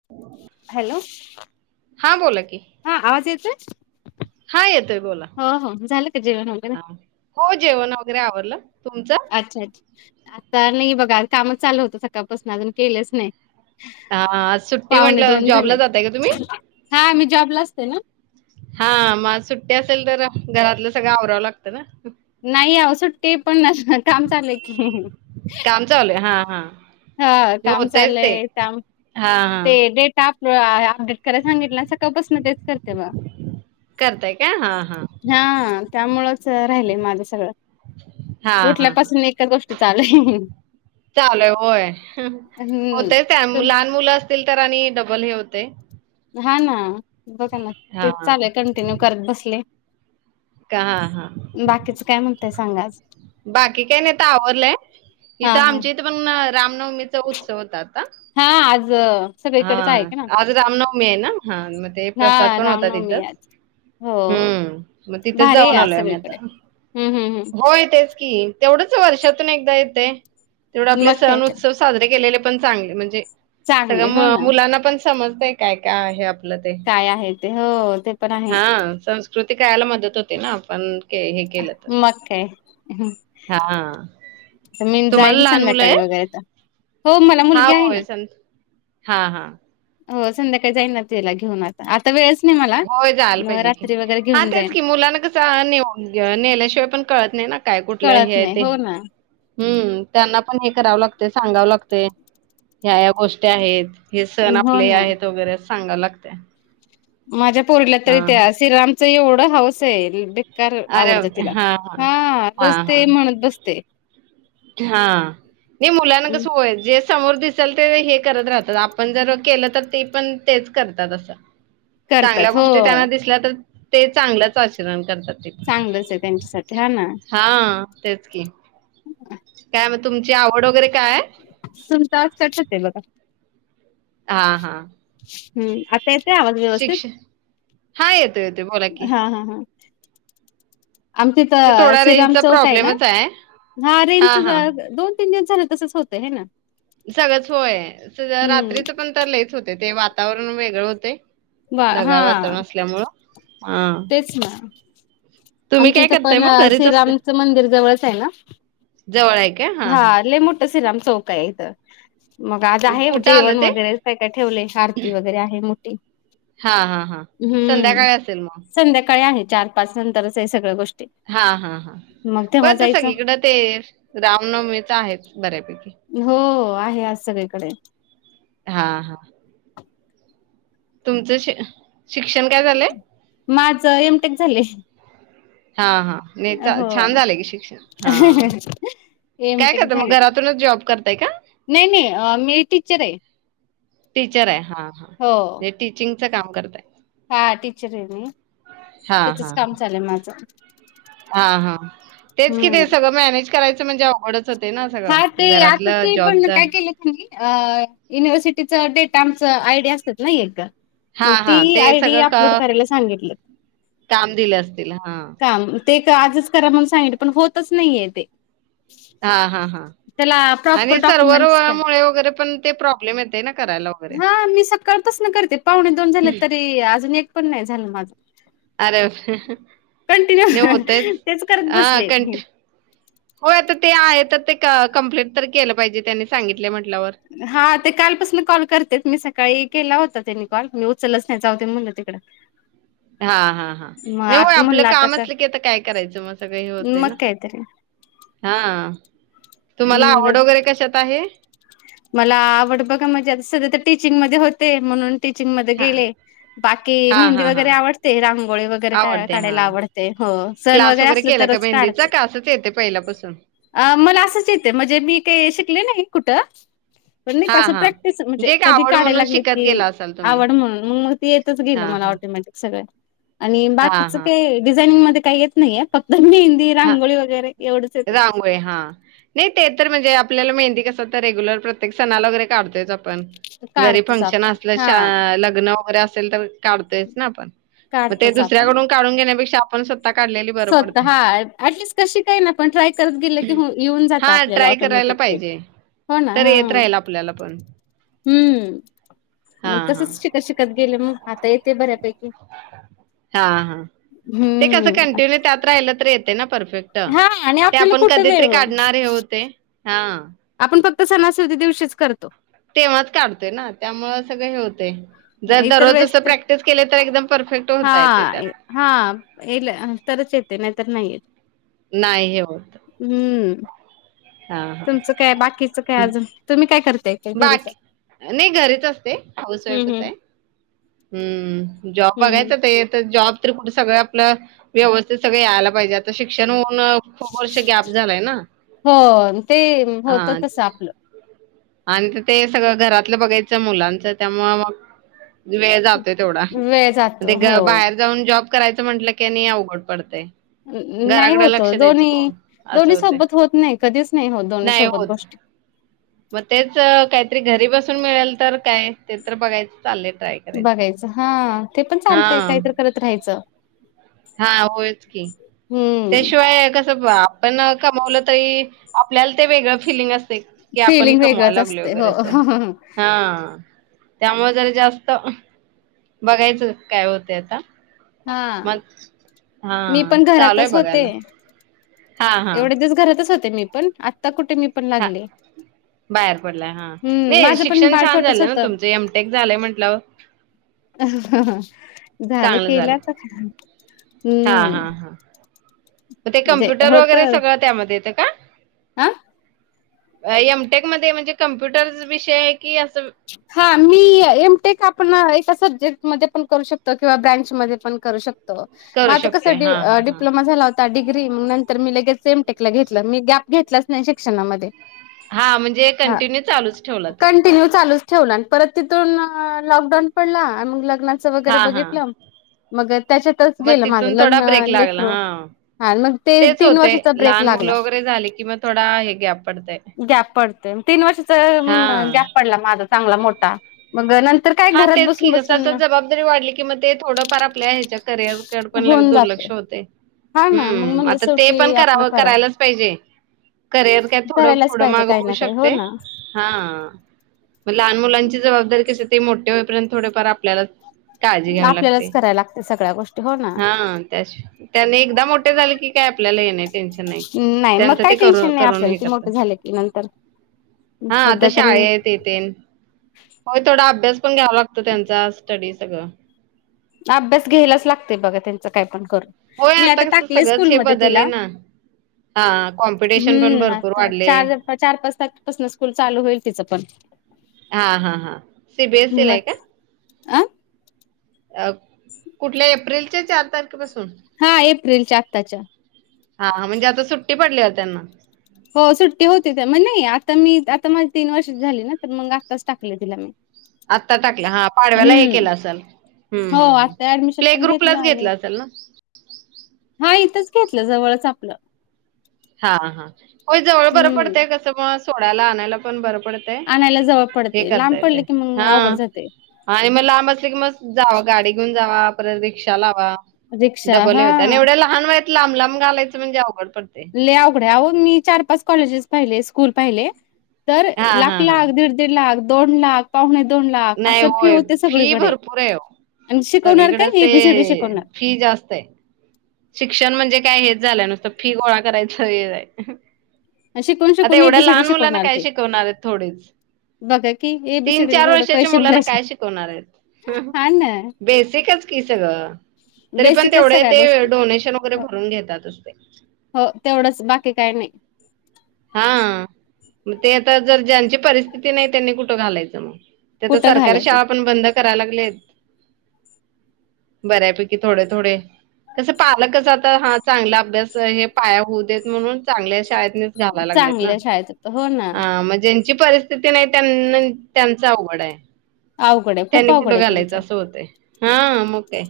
[unintelligible] Hello, हां बोला की, हा आवाज येतोय? हां येतोय बोला. हो हो, झालं का जेवण वगैरे? हां. हो जेवण वगैरे आवरलं. तुमचं? अच्छा अच्छा. आता नाही बघा कामच चालू होतं सकाळपासून, अजून केलंच नाही. हा आज सुट्टी पावणे म्हंटल्यावर, दोन जॉबला झालेत जातय का तुम्ही? हा मी जॉबला असते ना. हा म आज सुट्टी असेल तर घरातलं सगळं आवरावं लागतं ना? नाही आओ सुट्टी पण नसतं. काम चालू आहे की. काम चालू आहे हा हा. हा काम चालय काम हां ते हां. डेटा होय अपडेट करायला सांगितलं. सकाळपासून तेच करते मग. करताय का? हा हा. हा, त्यामुळेच राहिलेय माझं सगळं. हां हां हां. उठल्यापासून एकच गोष्ट चालू हाय. चालू हाय होय. होतेच ते त्या आणि हम्म लहान मुलं असतील तर आणि डबल हे होते. हा ना. बघा ना. तेच हां. चालू हाय. कंटिन्यू करत बसले. हा हा. बाकीचं काय म्हणतय सांगा अजून? बाकी काही नाही आता आवरलंय. हा इथं हा आमच्या इथे पण रामनवमीचा उत्सव होता आता. हा आज हा. सगळीकडेच आहे का ना आज रामनवमी आहे ना. हा मग ते प्रसाद हा पण होता रामनवमी आहे तिथंच. आज हो हम्म मग तिथेच भारी आहे जाऊन आज आलोय आम्ही सगळीकडे आता. हम्म हम्म हम्म. होय तेच की तेवढंच वर्षातून एकदा येते तेवढा हम्म आपले मग काय सण तर उत्सव. साजरे केलेले पण चांगले म्हणजे सगळ चांगली हो ना मुलांना पण समजतय काय काय आहे आप आपल ते काय आहे ते हो ते पण आहे हा संस्कृती कळायला मदत होती ना पण. मग काय. हा. तर मी जाईन संध्याकाळी वगैरे आता हो मला मुलगी आहे ना. हा हा. हो संध्याकाळी जाईना त्याला घेऊनच. आता वेळच नाही मला. होय जायला मग पाहिजे की. रात्री वगैरे हा घेऊन तेच जाईन की मुलाना कसं ने नेल्याशिवाय पण कळत नाही ना काय कुठलं हे कळत आहे नाही ते. हो ना. हम त्यांना पण हे करावं लागते सांगावं लागते ह्या ह्या गोष्टी आहेत. हे सण हो आपले ना आहेत वगैरे सांगाव लागते. माझ्या पोरील्या हा. तरी त्या श्रीरामच एवढं हाऊस आहे. कार अरे आवडतं तिला हा हा रोज ते म्हणत बसते. हा नाही मुलांना कस होय जे. समोर दिसेल तर हे करत राहतात आपण जर केलं तर ते पण तेच करतात असं. चांगल्या करतात हो गोष्टी त्यांना दिसल्या तर ते चांगलंच आचरण करतात. ते चांगलंच आहे त्यांच्यासाठी हा ना. हा तेच की. काय मग तुमची आवड वगैरे काय. तुमचा असच कटते बघा. [inaudible] हा हा. हम्म आता येत आहे आवाज व्यवस्थित. शिक्षण हा येतो येतो बोला की हा हा हा. आमच्या ते इथे थोडा श्रीराम रेंजचा चौक आहे ना प्रॉब्लेमच हा रेंच जरा रोज. दोन तीन दिवस झालं तसच होतंय हाय ना. सगळंच होय स हम्म रात्रीचं पण तर लईच होते ते वातावरण वेगळं होते. वा हा ढगाळ वातावरण असल्यामूळ. तेच ना. तुम्ही आमच्या काय इथं करताय पण मग घरीच असते श्रीरामचं मंदिर जवळच आहे ना. जवळ आहे का हा हां. लय मोठं श्रीराम चौक हाय इथ. मग आज आहे कुठं आलं जेवण ते वगैरे काय काय ठेवले आरती वगैरे आहे मोठी. हा हा हा हम्म संध्याकाळी असेल मग. संध्याकाळी आहे चार पाच नंतरच आहे सगळ्या गोष्टी. हा हा हा मग हो तेव्हा तर जायचं सगळीकडें ते रामनवमीच आहे बऱ्यापैकी. हो आहे आज सगळीकडे. हा हा. तुमचं श शिक्षण काय झालंय. माझं एमटेक झालेय. हा हा. नाही चा छान झालंय की शिक्षण हा काय एमटेक करता मग झाले घरातूनच जॉब करताय का नाही नाही अ मी टीचर आहे. टीचर आहे हा हा हो हे टीचिंगचं काम करताय. हा टीचर आहे मी हा त्याचंच हा हा काम चालुय माझं. हा हा तेच कि हम्म ते सगळं मॅनेज करायचं म्हणजे अवघडच होतंय ना सगळं घरातलं जॉबचं मी अ युनिव्हर्सिटीचं डेटा आमचं आय डी असत्यात ना एक हा मग हा ती ते आय डी सगळं अपलोड का करायला सांगितलेत काम दिलं असतील हा काम ते का आजच करा म्हणून सांगीतलं पण होतच नाहीये ते. हा हा हा त्याला प्रॉपर आणि सर्वर डॉक्युमेंट्स काय मुळे वगैरे पण ते प्रॉब्लेम येतोय ना करायला. वगैरे. हा मी सकाळपासनं करते पावणे दोन झालेत तरी अजून एक पण नाय झालं माझं. अरे कंटिन्यू नाही होतंयच तेच करत हा बसले कंट होय आता ते आहे तर ते कम्प्लीट तर केलं पाहिजे त्यांनी सांगितलंय म्हंटल्यावर. हा ते कालपासनं कॉल करतेत मी सकाळी केला होता त्यांनी कॉल मी उचलाच नाय जऊदे म्हणलं तिकडं. [inaudible] हा हा हा मग नाही हो आत आपलं म्हणलं आता काम कर असलं की आता काय करायचं मग सगळं हे होतंय ना. मग काहीतरी हा तुम्हाला म्हणलं आवड वगैरे कशात आहे. मला आवड बघा म्हणजे आता सध्या तर टीचिंग मध्ये होते म्हणून टीचिंग मध्ये हा गेले. बाकी हा मेहंदी हा हा वगैरे आवडते रांगोळी वगैरे का आवडते हा. काढायला आवडते हो. सण क्लास वगैरे असलं केला का तरच मेंदीचा काढते. असंच येते पहिल्यापासून. अ मला असंच येते म्हणजे मी काही शिकले नाही कुठं पण नाही का हा असं हा. प्रॅक्टिस म्हणजे एक कधी आवड काढाय म्हणून लागलं शिकत की. गेला असाल तुम्ही. आवड म्हणून मग मग ती येतच हा गेलं मला हा ऑटोमॅटिक. सगळं आणि हा बाकीचं हा काही डिझायनिंग मध्ये काही येत नाहीये फक्त में दि रांगोळी वगैरे एवढंच येतंय तसं. रांगोळी ते हा. नाही ते तर म्हणजे आपल्याला मेंहदी कसं आता रेग्युलर प्रत्येक सणाला वगैरे काढतोयच आप पण घरी काढतोच फंक्शन आपण असलं हा शा लग्न वगैरे असेल तर काढतोयच ना आपण. मग ते काढतोच आपण. दुसऱ्याकडून घेण्यापेक्षा आपण स्वत स्वतः हा अटलिस्ट कशी काय ना पण ट्राय करत गेलं की होऊन येऊन जातं हां आपल्याला ट्राय करायला ऑटोमॅटिक ते. पाहिजे. हो ना तर येत हां राहील आपल्याला पण. हम्म हां मग हां. तसंच शिकत शिकत गेलं मग. आता येते बऱ्यापैकी हा हा ते कसं हम्म कंटिन्यू त्यात राहिलं तर येते ना परफेक्ट. हा आणि ट ते आपल्याला आपण कुठं वेळ कधीतरी ओ काढणार हे होते हा. आपण फक्त सणासुदी दिवशीच करतो. तेव्हाच काढतोय ना त्यामुळं सगळं हे होतंय. जर इतर दररोज वेळेस असं तर प्रॅक्टिस केलं तर एकदम परफेक्ट हा होता येतंय त्यात. हा येल तरच येते नाहीतर नाही येत. नाय हे होत. हम्म हा हा तुमचं काय बाकीचं काय अजून तुम्ही काय करताय काय घरीच? बाकी नाही घरीच असते हाऊस हम्म वाईफच हम्म आहे. हम्म जॉब हम्म हम्म बघायचं ते हे तर जॉब. तर कुठे सगळं आपलं व्यवस्थित सगळं यायला पाहिजे आता शिक्षण होऊन खूप वर्ष गॅप झालाय ना. हो ते होतं हा तसं आपलं. आणि ते सगळ घरातल बघायच मुलांच त्यामुळ मग वेळ जातोय तेवढा. वेळ ते जातो हो. बाहेर जाऊन जॉब करायच म्हंटल की नाही अवघड पडतय. नाही होत वो. दोन्ही, असं दोन्ही होतंय. सोबत होत नाही. कधीच नाही होत दोन्ही नाही सोबत होत. गोष्टी. मग तेच काहीतरी घरी बसून मिळाल तर काय ते तर बघायच चाललय ट्राय. करायचं. बघायच हा, ते पण चालतय. हां. काहीतर करत राहायच. हां. होयच की. हम्म त्याशिवाय कस आपण कमवल तरी आपल्याला ते वेगळ फिलिंग असतय. कि आपण फिलिंग कमवाय वेगळंच लागलोय असते वगैरे हो अस. हा त्यामुळे जरा जास्त बघायच काय होतय आता. हा. मग हा, मी पण चालूय घरातच होते बघायला. हां. हां. एवढे दिवस घरातच होते मी पण. आता कुठे मी पण ह लागले. बाहेर पडलाय हा, हम्म नाही माझं पण शिक्षण बाळ छान छोटच झाल ह होतं तुमच एम टेक झालय म्हटल्यावर. झाल चांगलं केल झालं आता. हा हा हम्म हा, मग ते जे कंप्युटर होत वगैरे सगळ त्यामध्ये येत का? आ एमटेक मध्ये म्हणजे कम्प्युटर विषय की अस हा मी, एमटेक आपण एका सब्जेक्ट मध्ये पण करू शकतो. किंवा ब्रँच मध्ये पण करू शकतो. म करू आता कस शकतोय डी हा हा हा डिप्लोमा झाला होता. डिग्री मग नंतर मी लगेच एमटेकला घेतल. मी गॅप घेतलाच नाही शिक्षणामध्ये. हा म्हणजे हा कंटिन्यू चालूच ठेवल ते. कंटिन्यू चालूच ठेवला. आणि परत तिथून लॉकडाऊन पडला आणि मग लग्ना च वैगरे हा हा बघितल. मग त्याच्यातच मग गेल माझ. तिथून थोडा लग्न ब्रेक लागला लेकर हा हा मग ते तेच होतय, लहान मुल वगैरे झाली कि म थोडा हे गॅप पडतय. गॅप पडतय मग तीन वर्षाच हा गॅप पडला माझा चांगला मोठा. मग नंत हा तेच की ग, कस आता जबाबदारी वाढली की मग ते थोडफार आपल्या हेच्या करिअरकड पण लगेच होऊन जाते. दुर्लक्ष होतय. हा ना मग हम्म, म्हणलं आता ते पण शेवटी आपलं कराव करावं करायलाच पाहिजे. करिअर काय थोड करायलाच पुढ पाहिजे माग काही होऊ ना काही हो शकतय. ना हा मग लहान मुलांची जबाबदारी कशी ते मोठे होईपर्यंत थोडेफार आपल्यालाच काळजी घ्यावी लागते. आपल्यालाच करायला लागते सगळ्या गोष्टी हो ना हा त्याशी त्यांनी एकदा मोठे झाले की काय आपल्याला हे नाहीत. नाही मग काय टेन्शन नाही करून आपल्याला हे ते करतात. मोठ झाले की नंतर. सध्या तरी ते तेन, होय थोडा अभ्यास पण घ्यावा लागतोय त्यांचा स्टडी सगळ. अभ्यास घ्यायलाच लागतय बघा त्यां च काय पण कर. होय मी आता कसं टाकलय स्कुल मध्ये तिला. हा कॉम हम्म, आता चार, चार-पाच तारखे पासुन स्कूल चालू होईल तिच पण. हा हा हा, सीबीएसईला आहे का? मग अ अ कुठल्या एप्रिलच्या चार तारखेपासून. हा एप्रिलच्या आत्ताच्या. हा म्हणजे आता सुट्टी पडलीया त्यांना. हो सुट्टी होती त्या, मग नाही आता मी आता माझी तीन वर्षाची झाली ना, तर मग आत्ताच टाकल तिला मी. आत्ता टाकल. हा पाडव्याला हे हम्म केल असल. हम्म हो हम्म हम्म आता ऍडमिशन प्ले पण घेतलं ग्रुपलाच आणि घेतल असल ना? हा इथंच घेतलं जवळच आपलं. हा हा होय जवळ बरं हम्म. पडतय कसं मग सोडायला आणायला पण बरं पडत आणायला जवळ पडतय, लांब पडल की मग अवघड जातय. हा आणि लांब असले की, मग जावं गाडी घेऊन जावा परत रिक्षा लावा. रिक्षा डबल हा हे होतयं आणि एवढ्या लहान वयात लांब लांब घालायचं म्हणजे अवघड पडतय. लई अवघड हाय, अहो मी चार पाच कॉलेजेस पाहिले, स्कुल पाहिले तर हा लाख हा हा लाख दीड दीड लाख दोन लाख पाहुणे दोन लाख नाही अशा फी होय होते फी सगळीकडे. भरपूर आहे ओ आणि शिकवणार सगळीकडेच काय ए ते बी सी डी शिकवणार. फी जास्त आहे. शिक्षण म्हणजे काय हेच झालं नुसतं, फी गोळा करायच हे आहे. शिकून आता शिकून एवढ्या एबीसीडी लहान मुलांना शिकवणार काय ते. शिकवणार आहेत थोडीच. बघा की तीन एबीसीडीला चार एवढे वर्षाच्या पैसे मुलांना भरायचे काय शिकवणार आहेत? हा ना बेसिकच की सगळं, तरी पण बेसिकच तेवढे सगळ्या ते गोष्टी. डोनेशन वगैरे हो भरून घेतातच. हो तेवढंच बाकी काही नाही. हा मग ते आता जर ज्यांची परिस्थिती नाही त्यांनी कुठं घालायचं? मग. त्या तर कुठं सरकारी घालायचं शाळा पण बंद कराय लागलेत. बऱ्यापैकी थोडे थोडे. कसं पालकच आता हा चांगला अभ्यास हे पाया होऊ देत म्हणून चांगल्या शाळेत घाला लागलेत ना चांगल्या शाळेत हो ना. जची परिस्थिती नाही, त्यां त्यांच आवघड आहे. अवघड आहे खूप त्यांनी अवघड कुठं आहे त्यांचं घालायचं? असं होतं, हा मग काय.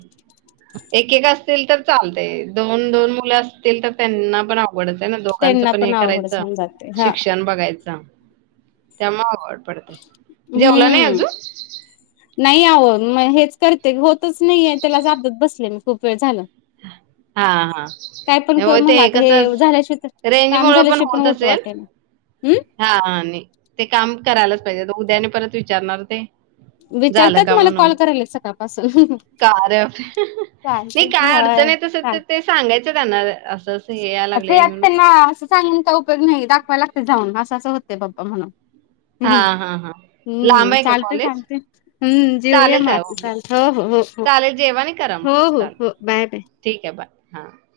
एक एक असतील तर चालते, दोन दोन मुलं असतील तर त्यांना पण अव अवघडच आहे ना दोघांचं त्यांना पण हे अवघडच करायचं होऊन जाते हा शिक्षण बघायचं. त्यामुळे आवघड पडतय, जेवला नाय हम्म अजून. नाही आवं मग हेच करते होतच नाहीय, त्याला जाबत बसले मी खूप वेळ झालं. हा हा काय पण कर हो ते मला, आता कसं हे झाल्याशी रेंज काम मुळं झाल्याशी पण होत ऊठू असेल. वाटेत हम हा आणि ते काम करायलाच पाहिजे उद्या आणि परत विचारणार ते. झालं विचारतात का मला कॉल म्हणून कराल्यात सकाळपासून. का अरे चालते की ह नाही तस तर ते सांगायचं त्यांना असं असं हे या ते लागलं आता म्हणून. त्यांना असं सांगून काय उपयोग नाही, दाखवाय लागते जाऊन असं असं होते बाबा म्हणून. हम हा हा हा लांब हम्म आहे का चालत चाल कॉलेज हम्म जेऊया मगं आता चालत, हो हो हो हो. जेवा नि करा. हो मग हो चालेल हो बाय बाय ठीक आहे बाय. हां